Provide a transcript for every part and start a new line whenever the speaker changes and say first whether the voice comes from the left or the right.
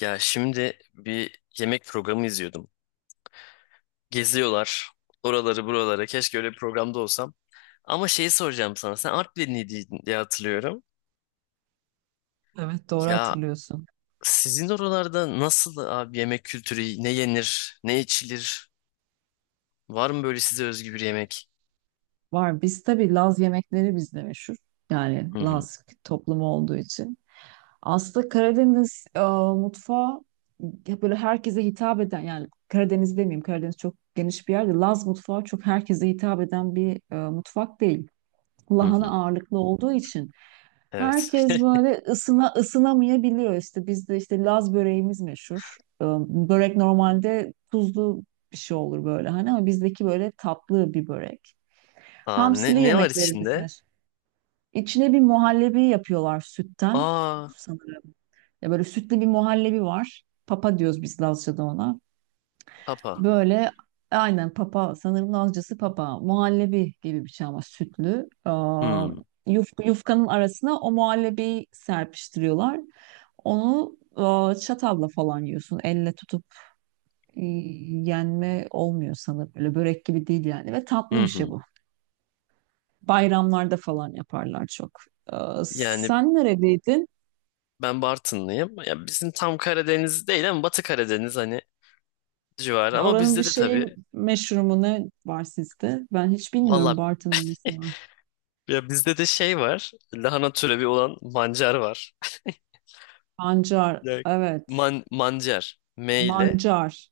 left: Ya şimdi bir yemek programı izliyordum. Geziyorlar oraları buralara. Keşke öyle bir programda olsam. Ama şeyi soracağım sana. Sen Artvinliydin diye hatırlıyorum.
right: Evet doğru
left: Ya
right: hatırlıyorsun.
left: sizin oralarda nasıl abi yemek kültürü? Ne yenir? Ne içilir? Var mı böyle size özgü bir yemek?
right: Var. Biz tabii Laz yemekleri bizde meşhur. Yani
left: Hı hı
right: Laz toplumu olduğu için. Aslında Karadeniz mutfağı ya böyle herkese hitap eden, yani Karadeniz demeyeyim, Karadeniz çok geniş bir yerde. Laz mutfağı çok herkese hitap eden bir mutfak değil.
left: hı
right: Lahana
left: hı.
right: ağırlıklı olduğu için
left: Evet.
right: herkes böyle ısına ısınamayabiliyor. İşte bizde işte Laz böreğimiz meşhur. Börek normalde tuzlu bir şey olur böyle hani, ama bizdeki böyle tatlı bir börek. Hamsili
left: Ne, ne var
right: yemeklerimiz
left: içinde?
right: meşhur. İçine bir muhallebi yapıyorlar sütten
left: Aa,
right: sanırım. Ya böyle sütlü bir muhallebi var. Papa diyoruz biz Lazca'da ona.
left: papa.
right: Böyle aynen papa, sanırım Lazcası papa, muhallebi gibi bir şey ama sütlü.
left: Hı
right: Yufkanın arasına o muhallebiyi serpiştiriyorlar. Onu çatalla falan yiyorsun. Elle tutup e, yenme olmuyor sanırım. Böyle börek gibi değil yani, ve tatlı
left: hı
right: bir şey
left: hı.
right: bu. Bayramlarda falan yaparlar çok. Aa,
left: Yani
right: sen neredeydin?
left: ben Bartınlıyım. Ya bizim tam Karadeniz değil ama Batı Karadeniz hani civarı.
right: E,
left: Ama
right: oranın bir
left: bizde de
right: şeyi
left: tabii.
right: meşhur mu, ne var sizde? Ben hiç bilmiyorum
left: Valla,
right: Bartın'ın nesi var.
left: ya bizde de şey var. Lahana türevi olan mancar var.
right: Pancar,
left: Ya,
right: evet.
left: man, mancar. M ile.
right: Mancar.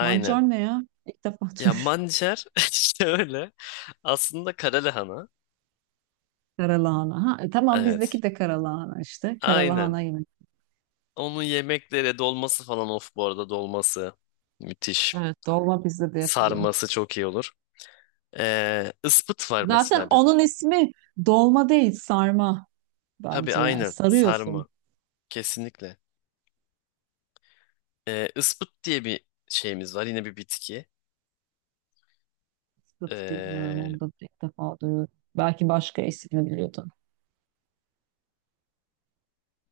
right: Mancar ne ya? İlk defa
left: Ya
right: duyuyorum.
left: mancar işte öyle. Aslında kara lahana.
right: Karalahana. Ha, e, tamam, bizdeki
left: Evet.
right: de karalahana işte.
left: Aynen.
right: Karalahana yemek.
left: Onun yemeklere dolması falan, of bu arada dolması. Müthiş.
right: Evet, dolma bizde de yapılıyor.
left: Sarması çok iyi olur. Ispıt var
right: Zaten
left: mesela bizde.
right: onun ismi dolma değil, sarma
left: Tabii
right: bence yani.
left: aynen.
right: Sarıyorsun.
left: Sarma. Kesinlikle. Ispıt diye bir şeyimiz var. Yine bir bitki.
right: Sıtı bilmiyorum,
left: Ee,
right: onu da ilk defa duyuyorum. Belki başka ismini biliyordum.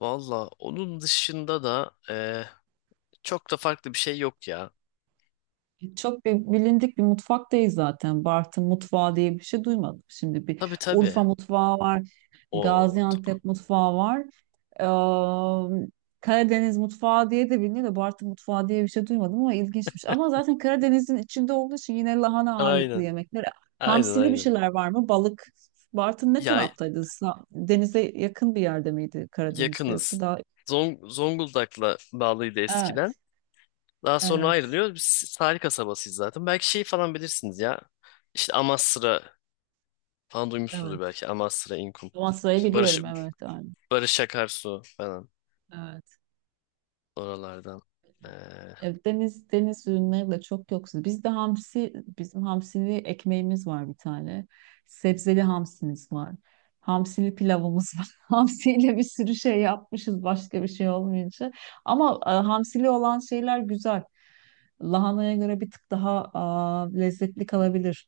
left: Valla onun dışında da çok da farklı bir şey yok ya.
right: Çok bilindik bir mutfak değil zaten. Bartın mutfağı diye bir şey duymadım. Şimdi bir
left: Tabii tabii.
right: Urfa mutfağı var,
left: O
right: Gaziantep mutfağı var. Eee, Karadeniz mutfağı diye de biliniyor da Bartın mutfağı diye bir şey duymadım, ama ilginçmiş. Ama zaten Karadeniz'in içinde olduğu için yine lahana ağırlıklı
left: aynen.
right: yemekler.
left: Aynen
right: Hamsili bir
left: aynen.
right: şeyler var mı? Balık. Bartın ne
left: Ya
right: taraftaydı? Denize yakın bir yerde miydi Karadeniz'de, yoksa
left: yakınız.
right: daha...
left: Zonguldak'la bağlıydı eskiden.
right: Evet,
left: Daha sonra
right: evet,
left: ayrılıyor. Biz tarih kasabasıyız zaten. Belki şey falan bilirsiniz ya. İşte Amasra falan duymuşsunuzdur
right: evet.
left: belki. Amasra, İnkum.
right: Amasra'yı
left: İşte Barış,
right: biliyorum, evet, aynen.
left: Barış Akarsu falan
right: Evet.
left: oralardan. E,
right: Evet, deniz ürünleri de çok yoksul. Bizde hamsi, bizim hamsili ekmeğimiz var bir tane. Sebzeli hamsimiz var. Hamsili pilavımız var. Hamsiyle bir sürü şey yapmışız başka bir şey olmayınca. Ama hamsili olan şeyler güzel. Lahanaya göre bir tık daha lezzetli kalabilir.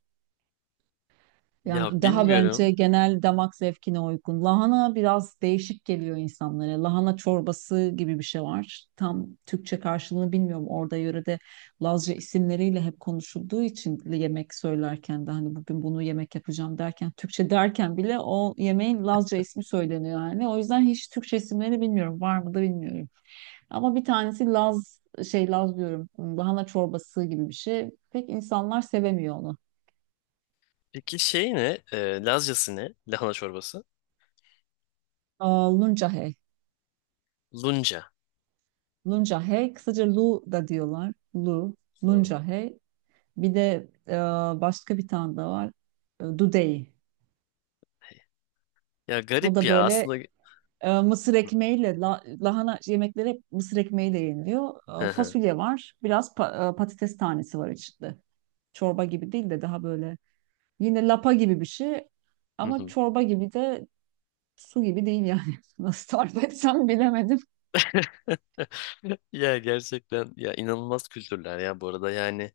right: Yani
left: ya
right: daha bence
left: bilmiyorum.
right: genel damak zevkine uygun. Lahana biraz değişik geliyor insanlara. Lahana çorbası gibi bir şey var. Tam Türkçe karşılığını bilmiyorum. Orada yörede Lazca isimleriyle hep konuşulduğu için yemek söylerken de hani bugün bunu yemek yapacağım derken, Türkçe derken bile o yemeğin Lazca ismi söyleniyor yani. O yüzden hiç Türkçe isimleri bilmiyorum. Var mı da bilmiyorum. Ama bir tanesi Laz, Laz diyorum. Lahana çorbası gibi bir şey. Pek insanlar sevemiyor onu.
left: Peki şey ne? E, Lazcası ne? Lahana çorbası.
right: Aa, Luncahe.
left: Lunca.
right: Luncahe, kısaca Lu da diyorlar. Lu,
left: Hı.
right: Luncahe. Bir de başka bir tane de var. E, Dudey.
left: Ya
right: O
left: garip
right: da
left: ya
right: böyle
left: aslında.
right: mısır ekmeğiyle, lahana yemekleri hep mısır ekmeğiyle yeniliyor. E,
left: Hı hı.
right: fasulye var, biraz patates tanesi var içinde. Çorba gibi değil de daha böyle yine lapa gibi bir şey.
left: Hı
right: Ama
left: hı.
right: çorba gibi de su gibi değil yani. Nasıl tarif etsem bilemedim.
left: Ya gerçekten ya inanılmaz kültürler ya, bu arada yani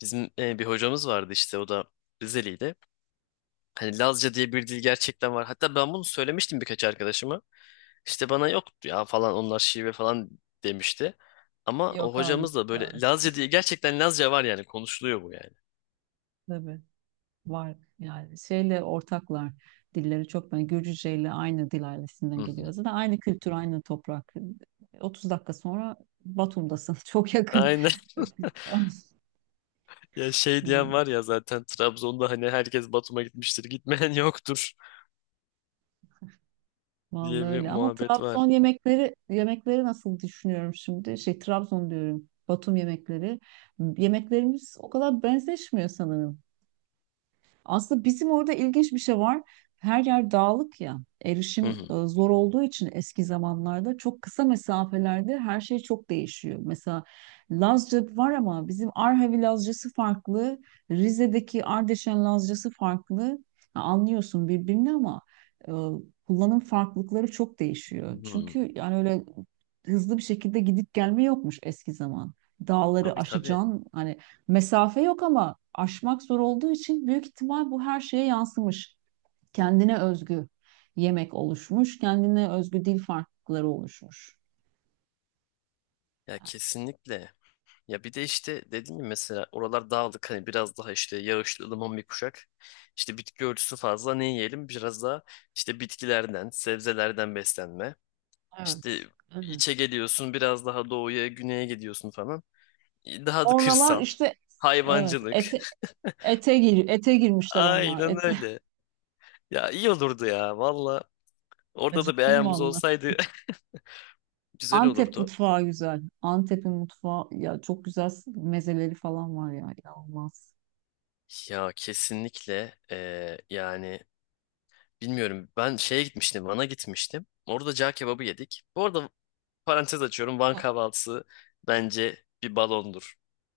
left: bizim bir hocamız vardı işte, o da Rizeliydi. Hani Lazca diye bir dil gerçekten var. Hatta ben bunu söylemiştim birkaç arkadaşıma. İşte bana yok ya falan, onlar şive falan demişti. Ama o
right: Yok hayır.
left: hocamız da böyle
right: Evet.
left: Lazca diye, gerçekten Lazca var yani, konuşuluyor bu yani.
right: Tabii. Var yani, şeyle ortaklar, dilleri çok, ben Gürcüce ile aynı dil
left: Hı
right: ailesinden geliyor.
left: hı.
right: Zaten aynı kültür, aynı toprak. 30 dakika sonra Batum'dasın. Çok yakın.
left: Aynen.
right: Çok güzel.
left: Ya şey diyen
right: Yani,
left: var ya zaten, Trabzon'da hani herkes Batum'a gitmiştir, gitmeyen yoktur diye
right: vallahi
left: bir
right: öyle. Ama
left: muhabbet var.
right: Trabzon yemekleri nasıl düşünüyorum şimdi? Şey, Trabzon diyorum, Batum yemekleri. Yemeklerimiz o kadar benzeşmiyor sanırım. Aslında bizim orada ilginç bir şey var. Her yer dağlık ya. Erişim
left: Hı hı.
right: zor olduğu için eski zamanlarda çok kısa mesafelerde her şey çok değişiyor. Mesela Lazca var ama bizim Arhavi Lazcası farklı, Rize'deki Ardeşen Lazcası farklı. Ha, anlıyorsun birbirini ama e, kullanım farklılıkları çok değişiyor.
left: Hı.
right: Çünkü yani öyle hızlı bir şekilde gidip gelme yokmuş eski zaman. Dağları
left: Tabii tabii.
right: aşacaksın, hani mesafe yok ama aşmak zor olduğu için büyük ihtimal bu her şeye yansımış. Kendine özgü yemek oluşmuş, kendine özgü dil farklılıkları oluşmuş.
left: Ya
right: Yani
left: kesinlikle. Ya bir de işte dediğim gibi, mesela oralar dağlık, hani biraz daha işte yağışlı ılıman bir kuşak. İşte bitki örtüsü fazla, ne yiyelim? Biraz daha işte bitkilerden, sebzelerden beslenme. İşte
right: evet,
left: içe
right: evet,
left: geliyorsun, biraz daha doğuya, güneye gidiyorsun falan. Daha da
right: oralar
left: kırsal.
right: işte evet,
left: Hayvancılık.
right: ete ete gir ete girmişler onlar.
left: Aynen
right: Ete
left: öyle. Ya iyi olurdu ya valla. Orada da bir
right: acıktım
left: ayağımız
right: vallahi.
left: olsaydı güzel
right: Antep
left: olurdu.
right: mutfağı güzel. Antep'in mutfağı ya, çok güzel mezeleri falan var ya, inanılmaz.
left: Ya kesinlikle, yani bilmiyorum. Ben şeye gitmiştim. Van'a gitmiştim. Orada cağ kebabı yedik. Bu arada parantez açıyorum. Van kahvaltısı bence bir balondur.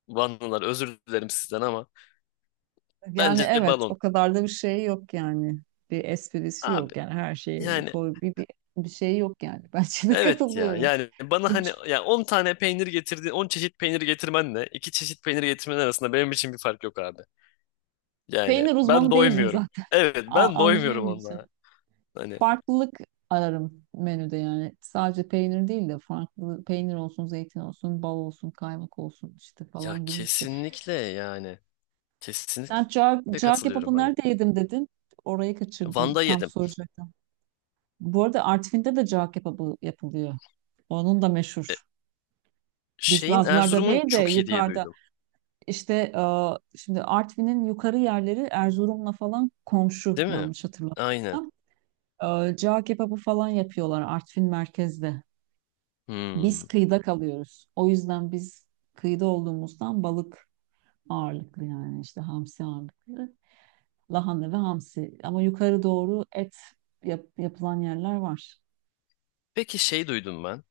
left: Vanlılar özür dilerim sizden ama
right: Yani
left: bence bir
right: evet,
left: balon.
right: o kadar da bir şey yok yani. Bir esprisi
left: Abi
right: yok yani, her şeyi
left: yani,
right: koy, bir şey yok yani. Ben de
left: evet ya.
right: katılıyorum.
left: Yani bana hani
right: Hiç,
left: ya 10 tane peynir getirdin, 10 çeşit peynir getirmenle 2 çeşit peynir getirmen arasında benim için bir fark yok abi. Yani
right: peynir
left: ben
right: uzmanı değilim
left: doymuyorum.
right: zaten.
left: Evet, ben doymuyorum
right: Anlayamıyorsun.
left: onunla. Hani
right: Farklılık ararım menüde yani. Sadece peynir değil de farklı peynir olsun, zeytin olsun, bal olsun, kaymak olsun işte
left: ya
right: falan gibi bir şey.
left: kesinlikle yani,
right: Sen
left: kesinlikle
right: cağ
left: katılıyorum
right: kebabı
left: hani.
right: nerede yedim dedin? Orayı kaçırdım.
left: Van'da
right: Tam
left: yedim.
right: soracaktım. Bu arada Artvin'de de cağ kebabı yapılıyor. Onun da
left: E,
right: meşhur. Biz
left: Şeyin
right: Lazlar'da
left: Erzurum'un
right: değil de
left: çok iyi diye
right: yukarıda
left: duydum.
right: işte şimdi Artvin'in yukarı yerleri Erzurum'la falan komşu,
left: Değil mi?
right: yanlış
left: Aynen.
right: hatırlamıyorsam. E, cağ kebabı falan yapıyorlar Artvin merkezde. Biz
left: Hmm.
right: kıyıda kalıyoruz. O yüzden biz kıyıda olduğumuzdan balık ağırlıklı yani, işte hamsi ağırlıklı. Lahana ve hamsi. Ama yukarı doğru et yapılan yerler var.
left: Peki şey, duydum ben.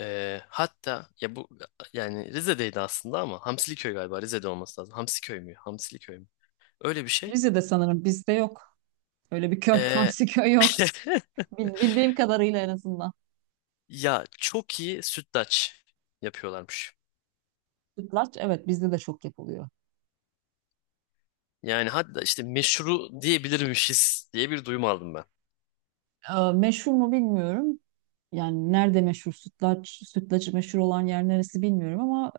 left: Hatta ya bu yani Rize'deydi aslında, ama Hamsiliköy galiba Rize'de olması lazım. Hamsiköy mü? Hamsiliköy mü? Öyle bir şey.
right: Rize'de sanırım, bizde yok. Öyle bir köy,
left: Ee,
right: hamsi köy yok. Bildiğim kadarıyla en azından.
left: ya çok iyi sütlaç yapıyorlarmış.
right: Sütlaç, evet, bizde de çok yapılıyor.
left: Yani hatta işte meşru diyebilirmişiz diye bir duyum aldım ben.
right: Meşhur mu bilmiyorum. Yani nerede meşhur sütlaç, sütlacı meşhur olan yer neresi bilmiyorum ama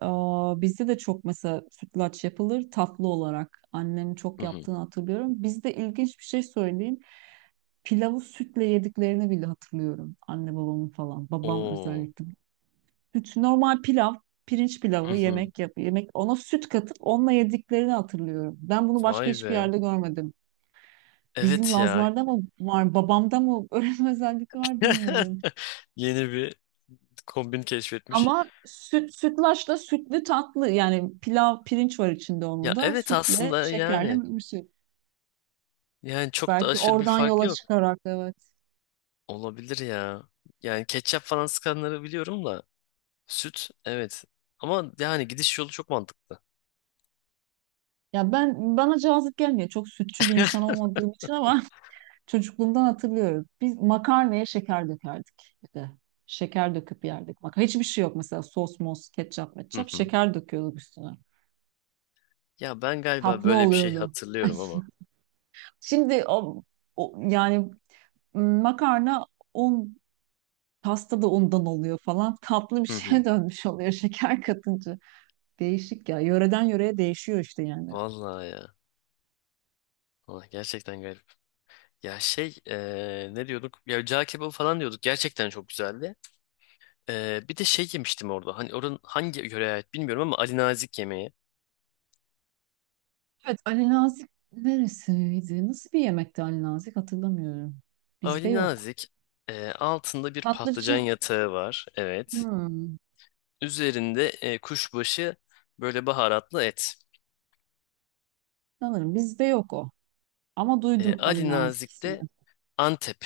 right: bizde de çok mesela sütlaç yapılır tatlı olarak. Annemin çok
left: Hı hı.
right: yaptığını hatırlıyorum. Bizde ilginç bir şey söyleyeyim. Pilavı sütle yediklerini bile hatırlıyorum. Anne babamın falan. Babam
left: Oo.
right: özellikle. Süt, normal pilav, pirinç
left: Hı
right: pilavı,
left: hı.
right: yemek yap, yemek ona süt katıp onunla yediklerini hatırlıyorum. Ben bunu başka
left: Vay
right: hiçbir
left: be.
right: yerde görmedim. Bizim
left: Evet ya.
right: Lazlarda mı var, babamda mı öyle bir özellik var, bilmiyorum.
left: Yeni bir kombin keşfetmiş.
right: Ama süt, sütlaçla sütlü tatlı yani pilav, pirinç var içinde, onun
left: Ya
right: da
left: evet
right: sütle
left: aslında
right: şekerle
left: yani.
right: mümsü.
left: Yani çok da
right: Belki
left: aşırı bir
right: oradan
left: fark
right: yola
left: yok.
right: çıkarak, evet.
left: Olabilir ya. Yani ketçap falan sıkanları biliyorum da. Süt, evet. Ama yani gidiş yolu çok mantıklı.
right: Ya ben bana cazip gelmiyor. Çok sütçü bir insan olmadığım için, ama çocukluğumdan hatırlıyorum. Biz makarnaya şeker dökerdik bir de. Şeker döküp yerdik. Bak hiçbir şey yok mesela, sos mos, ketçap
left: Hı
right: metçap,
left: hı.
right: şeker döküyorduk üstüne.
left: Ya ben galiba
right: Tatlı
left: böyle bir şey
right: oluyordu.
left: hatırlıyorum ama.
right: Şimdi yani makarna, un, pasta da undan oluyor falan. Tatlı bir
left: Hı
right: şeye
left: hı.
right: dönmüş oluyor şeker katınca. Değişik ya. Yöreden yöreye değişiyor işte yani.
left: Vallahi ya. Vallahi gerçekten garip. Ya şey, ne diyorduk? Ya cağ kebabı falan diyorduk. Gerçekten çok güzeldi. Bir de şey yemiştim orada. Hani oranın hangi yöreye ait bilmiyorum ama, Ali Nazik yemeği.
right: Evet, Ali Nazik neresiydi? Nasıl bir yemekti Ali Nazik, hatırlamıyorum. Bizde
left: Ali
right: yok.
left: Nazik, altında bir
right: Tatlıcı,
left: patlıcan yatağı var. Evet.
right: hmm,
left: Üzerinde kuşbaşı böyle baharatlı et.
right: sanırım bizde yok o. Ama
left: E,
right: duydum
left: Ali
right: Ali Nazik
left: Nazik de
right: ismini.
left: Antep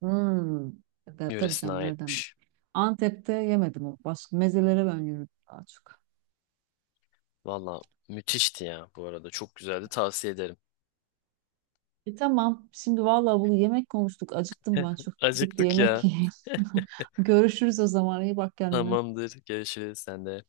right: Hmm. Tabii tabii
left: yöresine
right: canım, nereden bileyim.
left: aitmiş.
right: Antep'te yemedim o. Başka mezelere ben yürüdüm daha çok.
left: Valla müthişti ya bu arada. Çok güzeldi, tavsiye ederim.
right: E tamam. Şimdi vallahi bunu, yemek konuştuk. Acıktım ben çok. Gidip bir
left: Acıktık
right: yemek
left: ya.
right: yiyeyim. Görüşürüz o zaman. İyi bak kendine.
left: Tamamdır. Görüşürüz sen de.